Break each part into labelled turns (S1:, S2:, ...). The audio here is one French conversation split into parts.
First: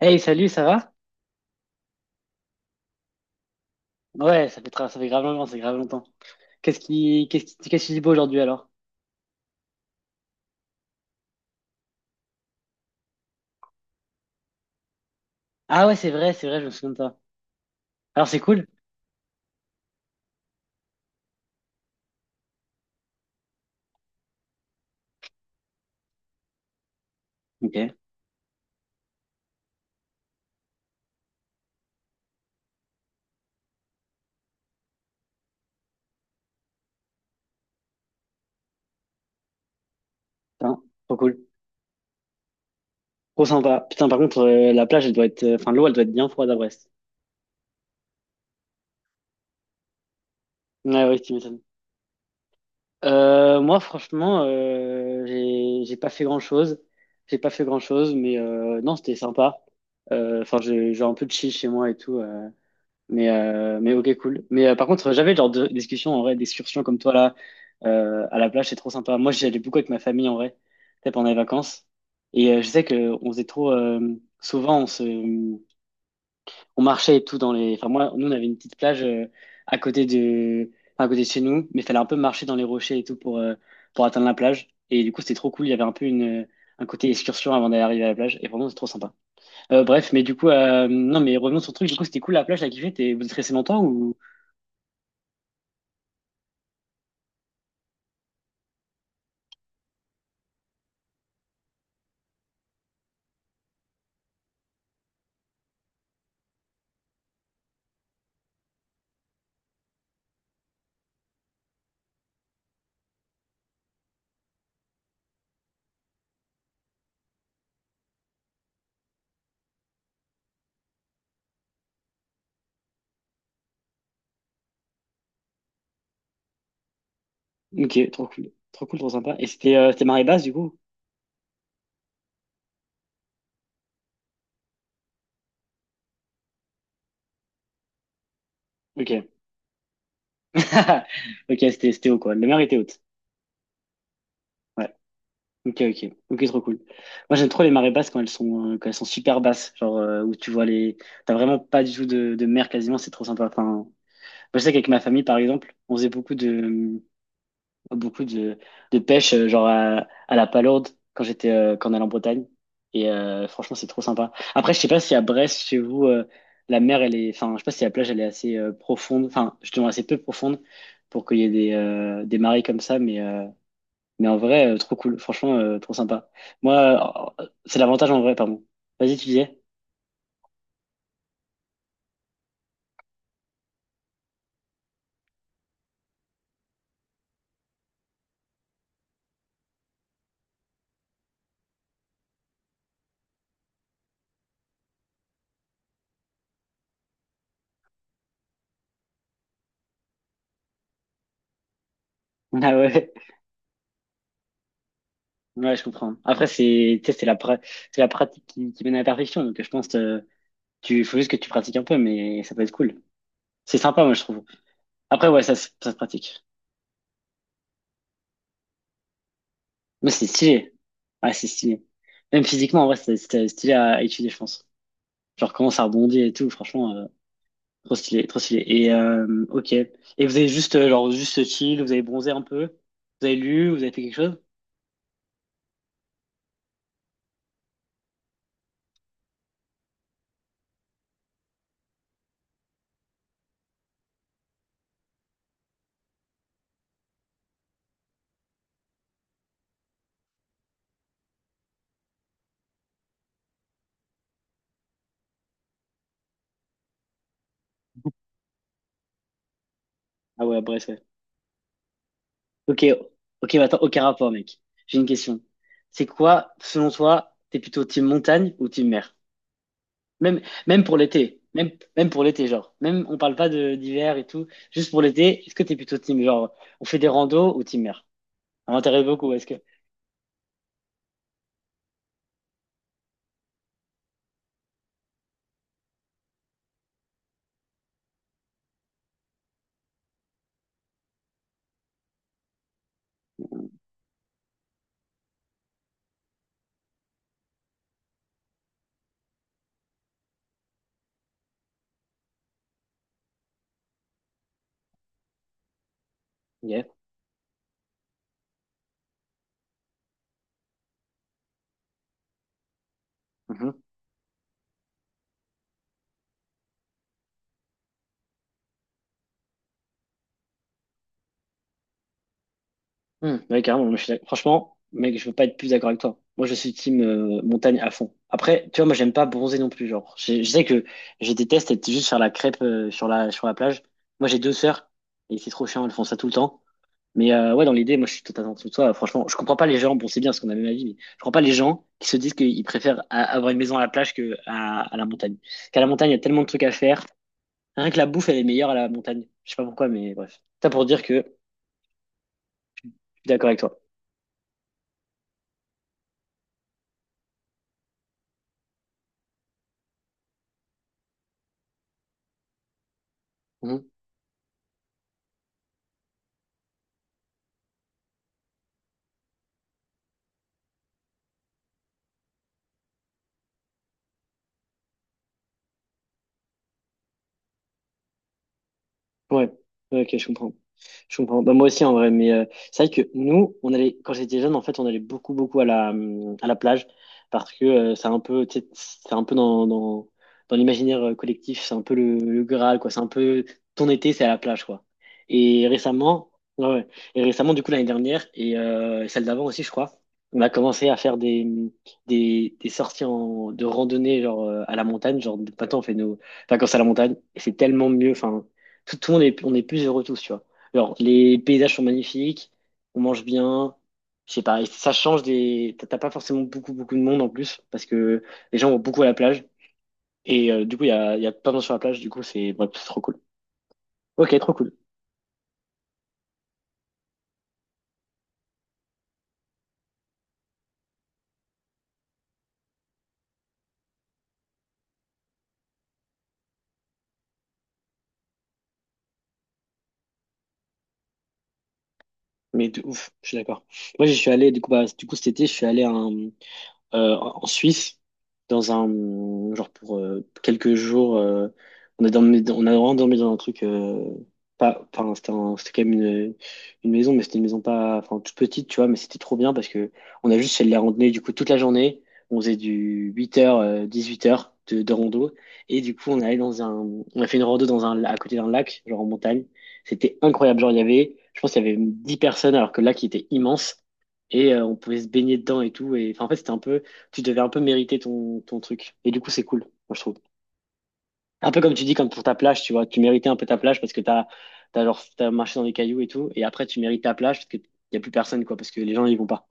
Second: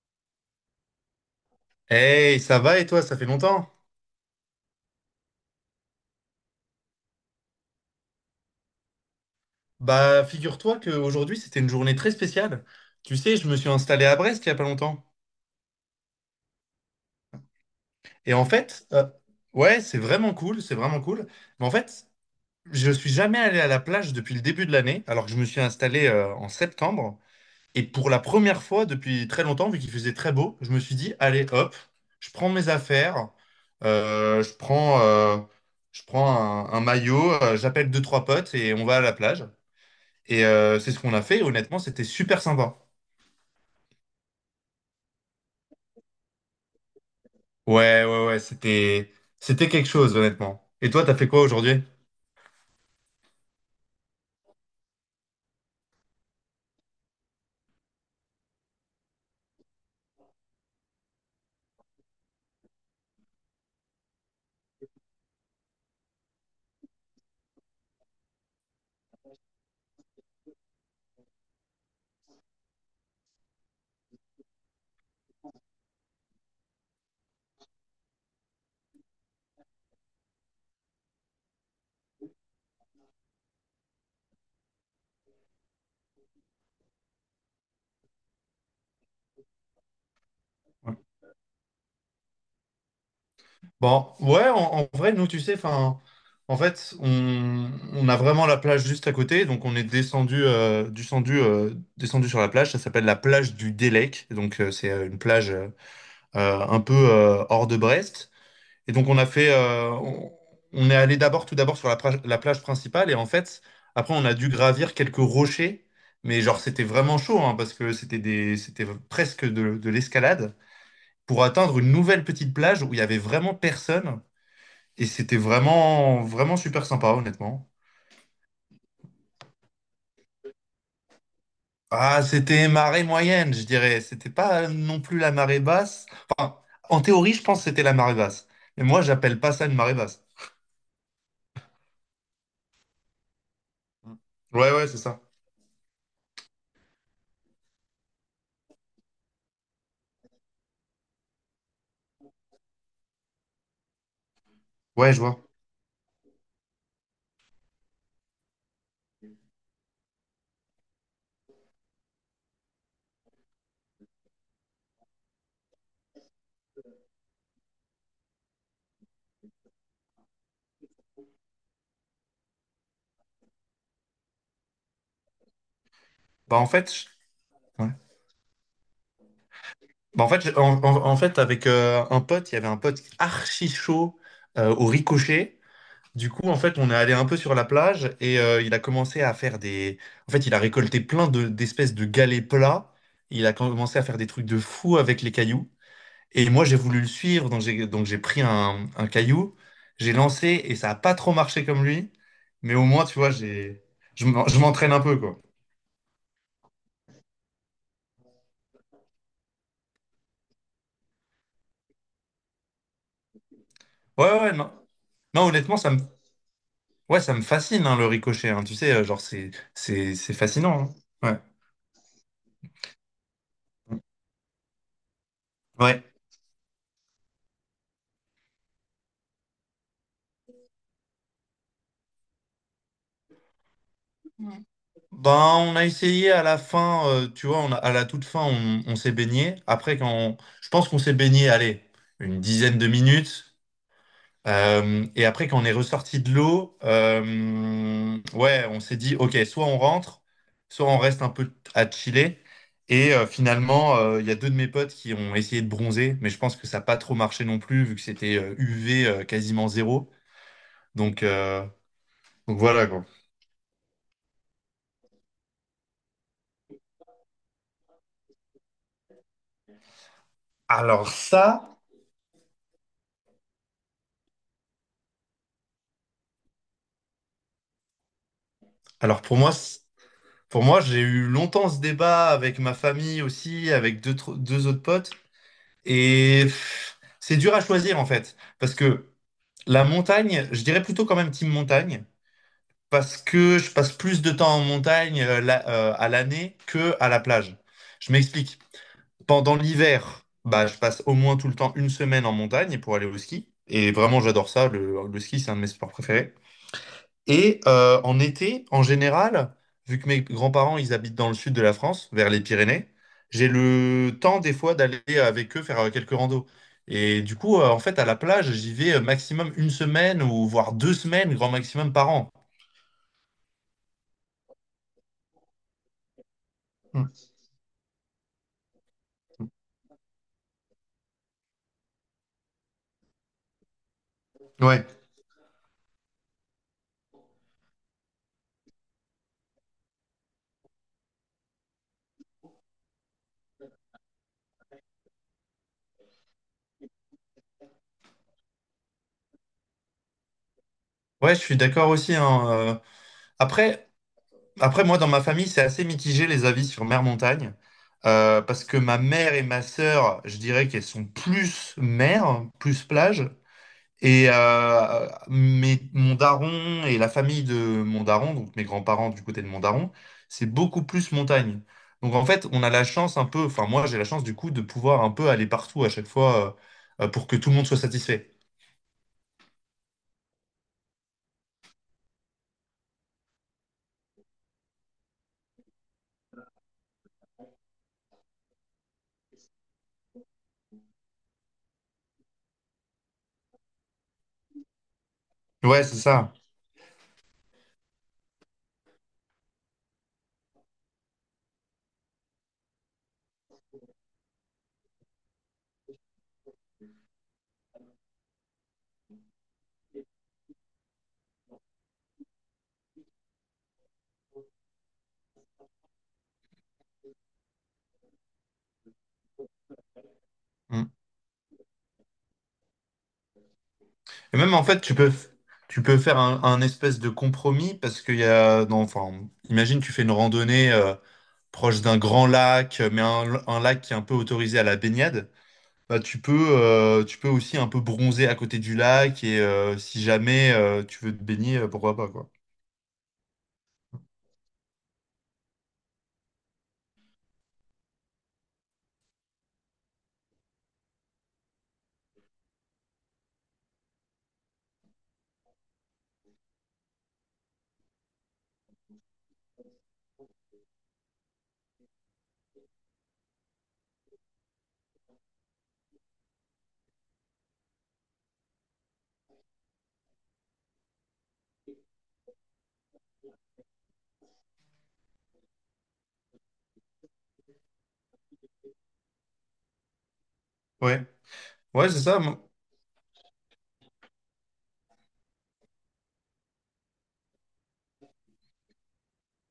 S1: Hey, salut, ça va?
S2: Hey, ça va et toi, ça fait longtemps?
S1: Ouais, ça fait, ça fait grave longtemps, c'est grave longtemps. Qu'est-ce qui dit beau aujourd'hui alors?
S2: Bah, figure-toi qu'aujourd'hui, c'était une journée très spéciale. Tu sais, je me suis installé à Brest il y a pas longtemps.
S1: Ah ouais, c'est vrai, je me souviens de ça. Alors
S2: Et
S1: c'est
S2: en
S1: cool?
S2: fait, ouais, c'est vraiment cool, c'est vraiment cool. Mais en fait, je suis jamais allé à la plage depuis le début de l'année, alors que je me suis installé en septembre. Et
S1: Ok,
S2: pour la première fois depuis très longtemps, vu qu'il faisait très beau, je me suis dit, allez, hop, je prends mes affaires, euh, je prends, euh, je prends un maillot, j'appelle deux, trois potes et on va à la plage. Et
S1: putain,
S2: c'est ce qu'on
S1: trop
S2: a
S1: cool.
S2: fait. Et honnêtement, c'était super sympa.
S1: Trop sympa. Putain, par contre, la plage, elle doit être, enfin, l'eau, elle doit être bien froide à Brest.
S2: Ouais, ouais, ouais, c'était quelque chose, honnêtement. Et
S1: Ouais,
S2: toi, t'as
S1: ouais,
S2: fait
S1: tu
S2: quoi
S1: m'étonnes.
S2: aujourd'hui?
S1: Moi, franchement, j'ai pas fait grand-chose. J'ai pas fait grand-chose, mais non, c'était sympa. Enfin, j'ai un peu de chill chez moi et tout. Mais, ok, cool. Mais par contre, j'avais le genre de discussion en vrai, d'excursion comme toi là, à la plage, c'est trop sympa. Moi, j'y allais beaucoup avec ma famille en vrai, tu sais, pendant les vacances. Et je sais que on faisait trop. Souvent, on marchait et tout dans les. Enfin, moi, nous, on avait une petite plage à côté de chez nous, mais il fallait un peu marcher dans les rochers et tout pour atteindre la plage. Et du coup, c'était trop cool. Il y avait un peu une un côté excursion avant d'arriver à la plage. Et vraiment, c'est trop sympa. Bref, mais du coup,
S2: Ouais.
S1: non, mais revenons sur le truc. Du coup, c'était cool la plage, t'as kiffé. Vous êtes resté longtemps
S2: Bon,
S1: ou?
S2: ouais, en vrai, nous, tu sais, enfin, en fait, on a vraiment la plage juste à côté, donc on est descendu sur la plage. Ça s'appelle la plage du Délec, donc c'est une plage un peu hors de Brest. Et donc on est allé tout d'abord sur la plage principale et en fait, après on a dû gravir quelques rochers, mais genre c'était vraiment chaud hein, parce que c'était presque de l'escalade pour atteindre une nouvelle petite plage où il y avait vraiment personne et c'était vraiment, vraiment super sympa honnêtement.
S1: Ok, trop cool. Trop cool, trop sympa. Et c'était marée basse, du coup?
S2: Ah, c'était marée moyenne, je dirais. C'était pas non plus la marée basse. Enfin, en théorie, je pense que c'était la marée basse. Mais moi,
S1: Ok.
S2: j'appelle pas ça une marée basse.
S1: Ok, c'était haut, quoi. La mer était haute.
S2: Mm. Ouais, ouais,
S1: Ouais.
S2: c'est ça.
S1: Ok, ok. Ok, trop cool. Moi, j'aime trop les marées basses quand elles sont super basses. Genre, où tu vois les. T'as vraiment pas du tout de mer quasiment, c'est trop sympa. Enfin, moi, je sais qu'avec ma
S2: Ouais, je
S1: famille, par
S2: vois.
S1: exemple, on faisait beaucoup de pêche, genre à la Palourde, quand j'étais, quand on allait en Bretagne. Et franchement, c'est trop sympa. Après, je sais pas si à Brest, chez vous, la mer, elle est, enfin, je sais pas si la plage, elle est justement assez peu profonde pour qu'il y ait des marées comme ça, mais en vrai, trop cool. Franchement, trop sympa.
S2: Bah en fait, je-
S1: Moi, c'est
S2: ouais.
S1: l'avantage en vrai, pardon. Vas-y, tu disais?
S2: Bah, en fait, en fait avec un pote, il y avait un pote archi chaud au ricochet. Du coup, en fait, on est allé un peu sur la plage et il a commencé à faire des. En fait, il a récolté plein d'espèces de galets plats. Il a commencé à faire des trucs de fou avec les cailloux. Et moi, j'ai voulu le suivre, donc j'ai pris un caillou, j'ai lancé et ça a pas trop marché comme lui.
S1: Ah
S2: Mais au moins,
S1: ouais,
S2: tu vois, je m'entraîne un peu quoi.
S1: ouais, je comprends. Après, c'est, tu sais, c'est la pratique qui mène à la perfection, donc je pense, faut juste que tu pratiques un peu, mais ça peut être cool. C'est sympa, moi, je
S2: Ouais, ouais,
S1: trouve.
S2: ouais, non.
S1: Après, ouais,
S2: Non,
S1: ça, se-
S2: honnêtement, ça
S1: ça se
S2: me
S1: pratique.
S2: Ouais, ça me fascine, hein, le ricochet. Hein. Tu sais, genre, c'est,
S1: Mais
S2: c'est,
S1: c'est
S2: c'est
S1: stylé.
S2: fascinant. Hein.
S1: Ah,
S2: Ouais.
S1: c'est stylé. Même physiquement, en vrai, c'est stylé à étudier, je pense. Genre, comment ça
S2: Ouais.
S1: rebondit et tout, franchement, trop stylé, trop stylé. Et, ok. Et vous avez juste, genre, juste chill, vous avez bronzé un peu, vous avez lu, vous avez fait quelque chose?
S2: Ben, on a essayé à la fin, tu vois, à la toute fin, on s'est baigné. Après, je pense qu'on s'est baigné, allez, une dizaine de minutes. Et après, quand on est ressorti de l'eau, ouais, on s'est dit, OK, soit on rentre, soit on reste un peu à chiller. Et finalement, il y a deux de mes potes qui ont essayé de bronzer, mais je pense que ça n'a pas trop marché non plus, vu que c'était UV quasiment zéro.
S1: Ah ouais, bref, ouais.
S2: Donc, euh, donc
S1: Ok,
S2: voilà quoi.
S1: ok, mais attends, aucun rapport, mec. J'ai une question. C'est quoi, selon toi, t'es plutôt team montagne ou team mer? Même, même pour
S2: Alors
S1: l'été. Même,
S2: ça,
S1: même pour l'été, genre. Même, on parle pas de d'hiver et tout. Juste pour l'été, est-ce que t'es plutôt team, genre, on fait des randos ou team mer? Ça m'intéresse
S2: alors
S1: beaucoup,
S2: pour
S1: est-ce
S2: moi,
S1: que.
S2: c- pour moi, j'ai eu longtemps ce débat avec ma famille aussi, avec deux autres potes, et pff, c'est dur à choisir en fait, parce que la montagne, je dirais plutôt quand même team montagne, parce que je passe plus de temps en montagne à l'année que à la plage. Je m'explique. Pendant l'hiver, bah, je passe au moins tout le temps une semaine en montagne pour aller au ski, et vraiment j'adore ça. Le ski, c'est un de mes sports préférés.
S1: Yeah.
S2: Et en été, en général, vu que mes grands-parents, ils habitent dans le sud de la France, vers les Pyrénées, j'ai
S1: Mhm.
S2: le temps des fois d'aller avec eux faire quelques randos. Et du coup, en fait, à la plage, j'y vais maximum une semaine ou voire deux semaines, grand maximum par an.
S1: Hmm, ouais, carrément, moi, franchement, mec, je peux pas être plus d'accord avec toi. Moi, je suis team
S2: Mm.
S1: montagne à fond. Après, tu vois, moi, j'aime pas bronzer non plus, genre. Je sais que je déteste être juste sur la crêpe sur la plage. Moi, j'ai deux
S2: Ouais,
S1: sœurs et c'est trop chiant, elles font ça tout le temps. Mais ouais, dans l'idée, moi je suis totalement sous toi. Franchement, je comprends pas les gens. Bon, c'est bien parce qu'on a le même avis, mais je comprends pas les gens qui se disent qu'ils préfèrent avoir une maison à la plage que à la montagne. Qu'à la montagne, il y a tellement de trucs à faire. Rien que la bouffe, elle est meilleure à la montagne. Je sais pas pourquoi, mais bref. Ça pour dire que je
S2: ouais, je suis d'accord aussi. Hein,
S1: suis d'accord avec toi.
S2: Après, après, moi, dans ma famille, c'est assez mitigé les avis sur mer-montagne. Parce que ma mère et ma sœur, je dirais qu'elles sont plus mer, plus plage. Et mais mon daron et la famille de mon daron, donc mes grands-parents du côté de mon daron, c'est beaucoup plus montagne. Donc en fait, on a la chance un peu, enfin moi j'ai la chance du coup de pouvoir un peu aller partout à chaque fois pour que tout le monde soit satisfait.
S1: Ouais, ouais, ok, je comprends. Je comprends. Bah, moi aussi, en vrai, mais c'est vrai que nous, on allait, quand j'étais jeune, en fait, on allait beaucoup, beaucoup à la plage parce que c'est un peu, tu sais, c'est un peu dans l'imaginaire collectif, c'est un peu le Graal, quoi. C'est un peu ton été, c'est à la plage, quoi. Et
S2: Ouais, c'est
S1: récemment,
S2: ça.
S1: ouais, ouais. Et récemment, du coup, l'année dernière et celle d'avant aussi, je crois, on a commencé à faire des sorties en, de randonnée, genre à la montagne. Genre, maintenant, on fait nos, vacances à la montagne et c'est tellement mieux. Enfin, tout le monde est, on est plus heureux tous, tu vois. Alors, les paysages sont magnifiques, on mange bien, je sais pas, et ça change des. T'as pas forcément beaucoup, beaucoup de monde en plus, parce que les gens vont beaucoup à la plage, et du coup, il y
S2: Mm.
S1: a, il y a plein de gens sur la plage, du coup, c'est bref, c'est trop cool.
S2: Et
S1: Ok, trop
S2: même en
S1: cool.
S2: fait, tu peux faire un espèce de compromis parce qu'il y a, non, enfin, imagine tu fais une randonnée proche d'un grand lac, mais un lac qui est un peu autorisé à la baignade. Bah, tu peux aussi un peu bronzer à côté du lac et si jamais tu veux te baigner, pourquoi pas, quoi.
S1: Mais de ouf, je suis d'accord. Moi, je suis allé, du coup, bah, du coup, cet été, je suis allé à un. En Suisse, dans un genre pour quelques jours, on a vraiment dormi dans un truc pas, enfin c'était c'était quand même une maison, mais c'était une maison pas, enfin toute petite, tu vois, mais c'était trop bien parce que on a juste fait de la randonnée du coup toute la journée, on faisait du 8h, 18h de rando et du coup on est allé dans un, on a fait une rando dans un, à côté d'un lac, genre en montagne, c'était incroyable, genre je pense qu'il y avait 10 personnes alors que le lac il était immense et on pouvait se baigner dedans et tout. Et enfin, en fait, c'était un peu tu devais un peu mériter ton truc. Et du coup, c'est cool, moi, je trouve.
S2: Ouais,
S1: Un peu comme tu
S2: ouais,
S1: dis,
S2: c'est
S1: comme
S2: ça.
S1: pour ta
S2: Moi.
S1: plage, tu vois, tu méritais un peu ta plage parce que t'as marché dans les cailloux et tout, et après, tu mérites ta plage parce qu'il n'y a plus personne, quoi, parce que les gens, ils vont pas.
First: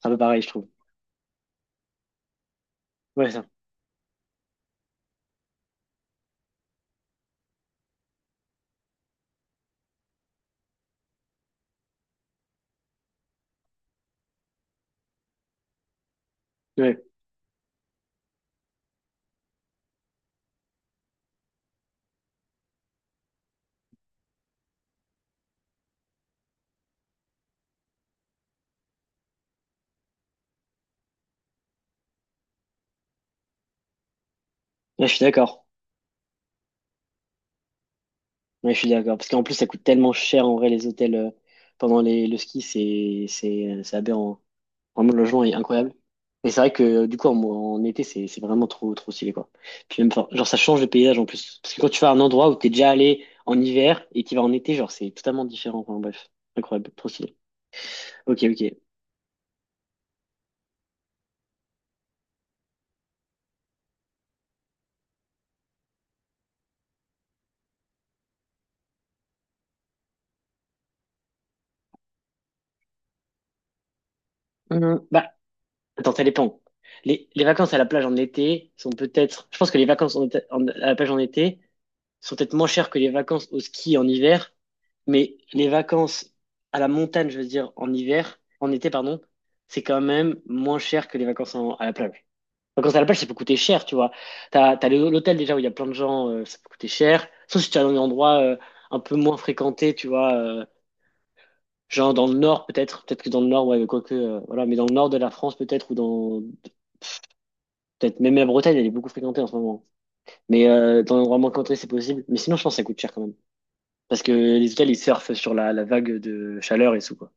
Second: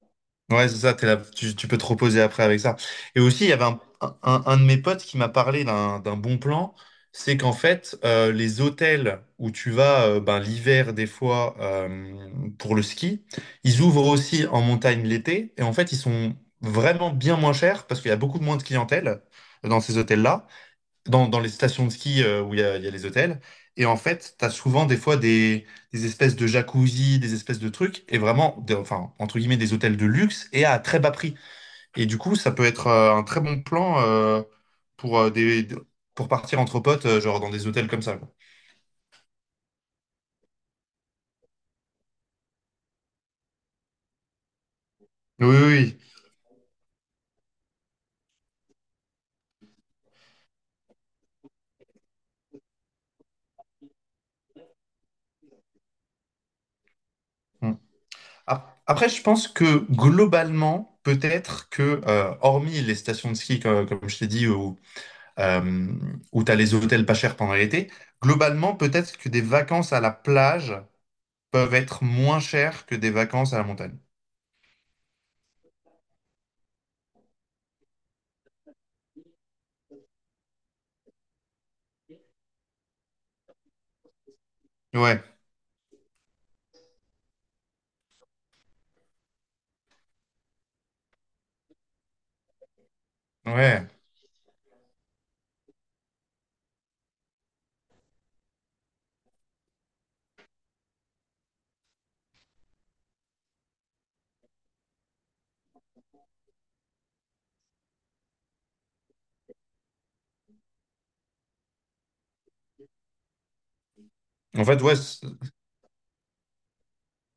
S1: C'est un peu pareil, je trouve.
S2: Ouais, c'est ça, t'es là, tu peux te reposer après avec ça. Et
S1: Ouais, ça.
S2: aussi, il y avait un de mes potes qui m'a parlé d'un bon plan, c'est qu'en fait, les hôtels où tu vas ben, l'hiver des fois pour le ski, ils ouvrent aussi en montagne l'été et en fait, ils sont
S1: Ouais,
S2: vraiment bien moins chers parce qu'il y a beaucoup moins de clientèle dans ces hôtels-là. Dans les stations de ski où il y a les hôtels. Et en fait, tu as souvent des fois des espèces de jacuzzi, des espèces de trucs, et vraiment, enfin, entre guillemets, des hôtels de luxe et à très bas prix. Et du coup, ça peut être un très bon plan
S1: ouais, je
S2: pour,
S1: suis
S2: euh,
S1: d'accord.
S2: des, pour partir entre potes, genre dans des hôtels comme ça, quoi.
S1: Ouais, je suis d'accord. Parce qu'en plus, ça coûte tellement cher, en vrai, les hôtels pendant le ski, c'est aberrant. Vraiment, le logement
S2: Oui,
S1: est incroyable.
S2: oui,
S1: Et c'est vrai que du coup, en été, c'est vraiment trop, trop stylé, quoi. Puis même, enfin, genre, ça change le paysage en plus. Parce que quand tu vas à un endroit où t'es déjà allé en hiver et t'y vas en été, genre, c'est totalement différent. Enfin, bref, incroyable, trop stylé.
S2: oui. Mm.
S1: Ok, ok.
S2: Après, je pense que globalement, peut-être que, hormis les stations de ski, comme je t'ai dit, euh, où tu as les hôtels pas chers pendant l'été. Globalement, peut-être que des vacances à la plage peuvent être moins chères que des vacances à la montagne.
S1: Bah, attends, ça dépend. Les vacances à la plage en été sont peut-être. Je pense que les vacances à la plage en été sont peut-être moins chères que les vacances au ski en hiver,
S2: Ouais,
S1: mais les vacances à la montagne, je veux dire, en hiver, en été, pardon, c'est quand même moins cher que les vacances à la plage. Les vacances à la plage, ça peut coûter cher,
S2: ouais.
S1: tu vois. T'as l'hôtel déjà où il y a plein de gens, ça peut coûter cher. Sauf si tu es dans des endroits un peu moins fréquentés, tu vois, genre dans le nord peut-être, peut-être que dans le nord, ouais, quoique, voilà, mais dans le nord de la France peut-être, ou dans, peut-être même la Bretagne, elle est beaucoup fréquentée en ce moment. Mais dans un endroit moins fréquenté, c'est possible. Mais sinon, je pense que ça coûte cher quand même. Parce que
S2: En
S1: les
S2: fait,
S1: hôtels, ils
S2: ouais,
S1: surfent sur la vague de chaleur et tout, quoi.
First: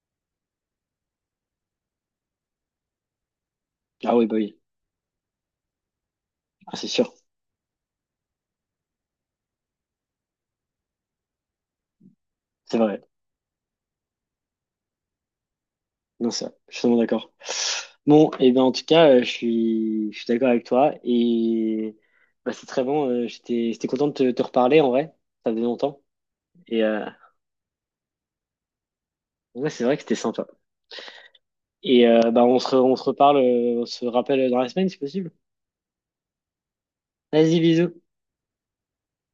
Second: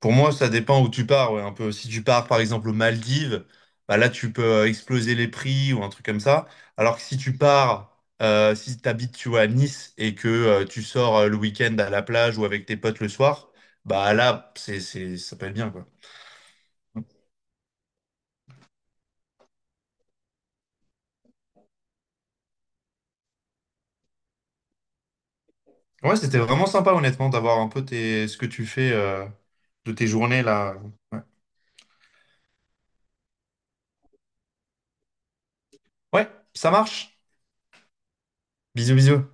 S2: pour moi, ça dépend où tu pars, ouais, un peu. Si tu pars, par exemple, aux Maldives, bah là,
S1: Ah oui,
S2: tu
S1: bah
S2: peux
S1: oui.
S2: exploser les prix ou un truc comme ça.
S1: Ah, c'est
S2: Alors que
S1: sûr.
S2: si tu habites, tu vois, à Nice et que tu sors le week-end à la plage ou avec tes
S1: C'est
S2: potes
S1: vrai.
S2: le soir, bah là, ça peut être bien, quoi.
S1: Non, ça, je suis totalement d'accord. Bon, et ben en tout cas, je suis d'accord avec toi. Et bah, c'est très bon. J'étais content de te reparler en vrai. Ça faisait longtemps.
S2: Ouais, c'était vraiment
S1: Et
S2: sympa, honnêtement, d'avoir un peu ce que tu fais
S1: ouais, c'est
S2: de
S1: vrai que
S2: tes
S1: c'était
S2: journées
S1: sympa.
S2: là. Ouais.
S1: Et bah, on se, re- on se reparle, on se rappelle dans la semaine si possible.
S2: Ouais, ça marche.
S1: Vas-y, bisous.
S2: Bisous, bisous.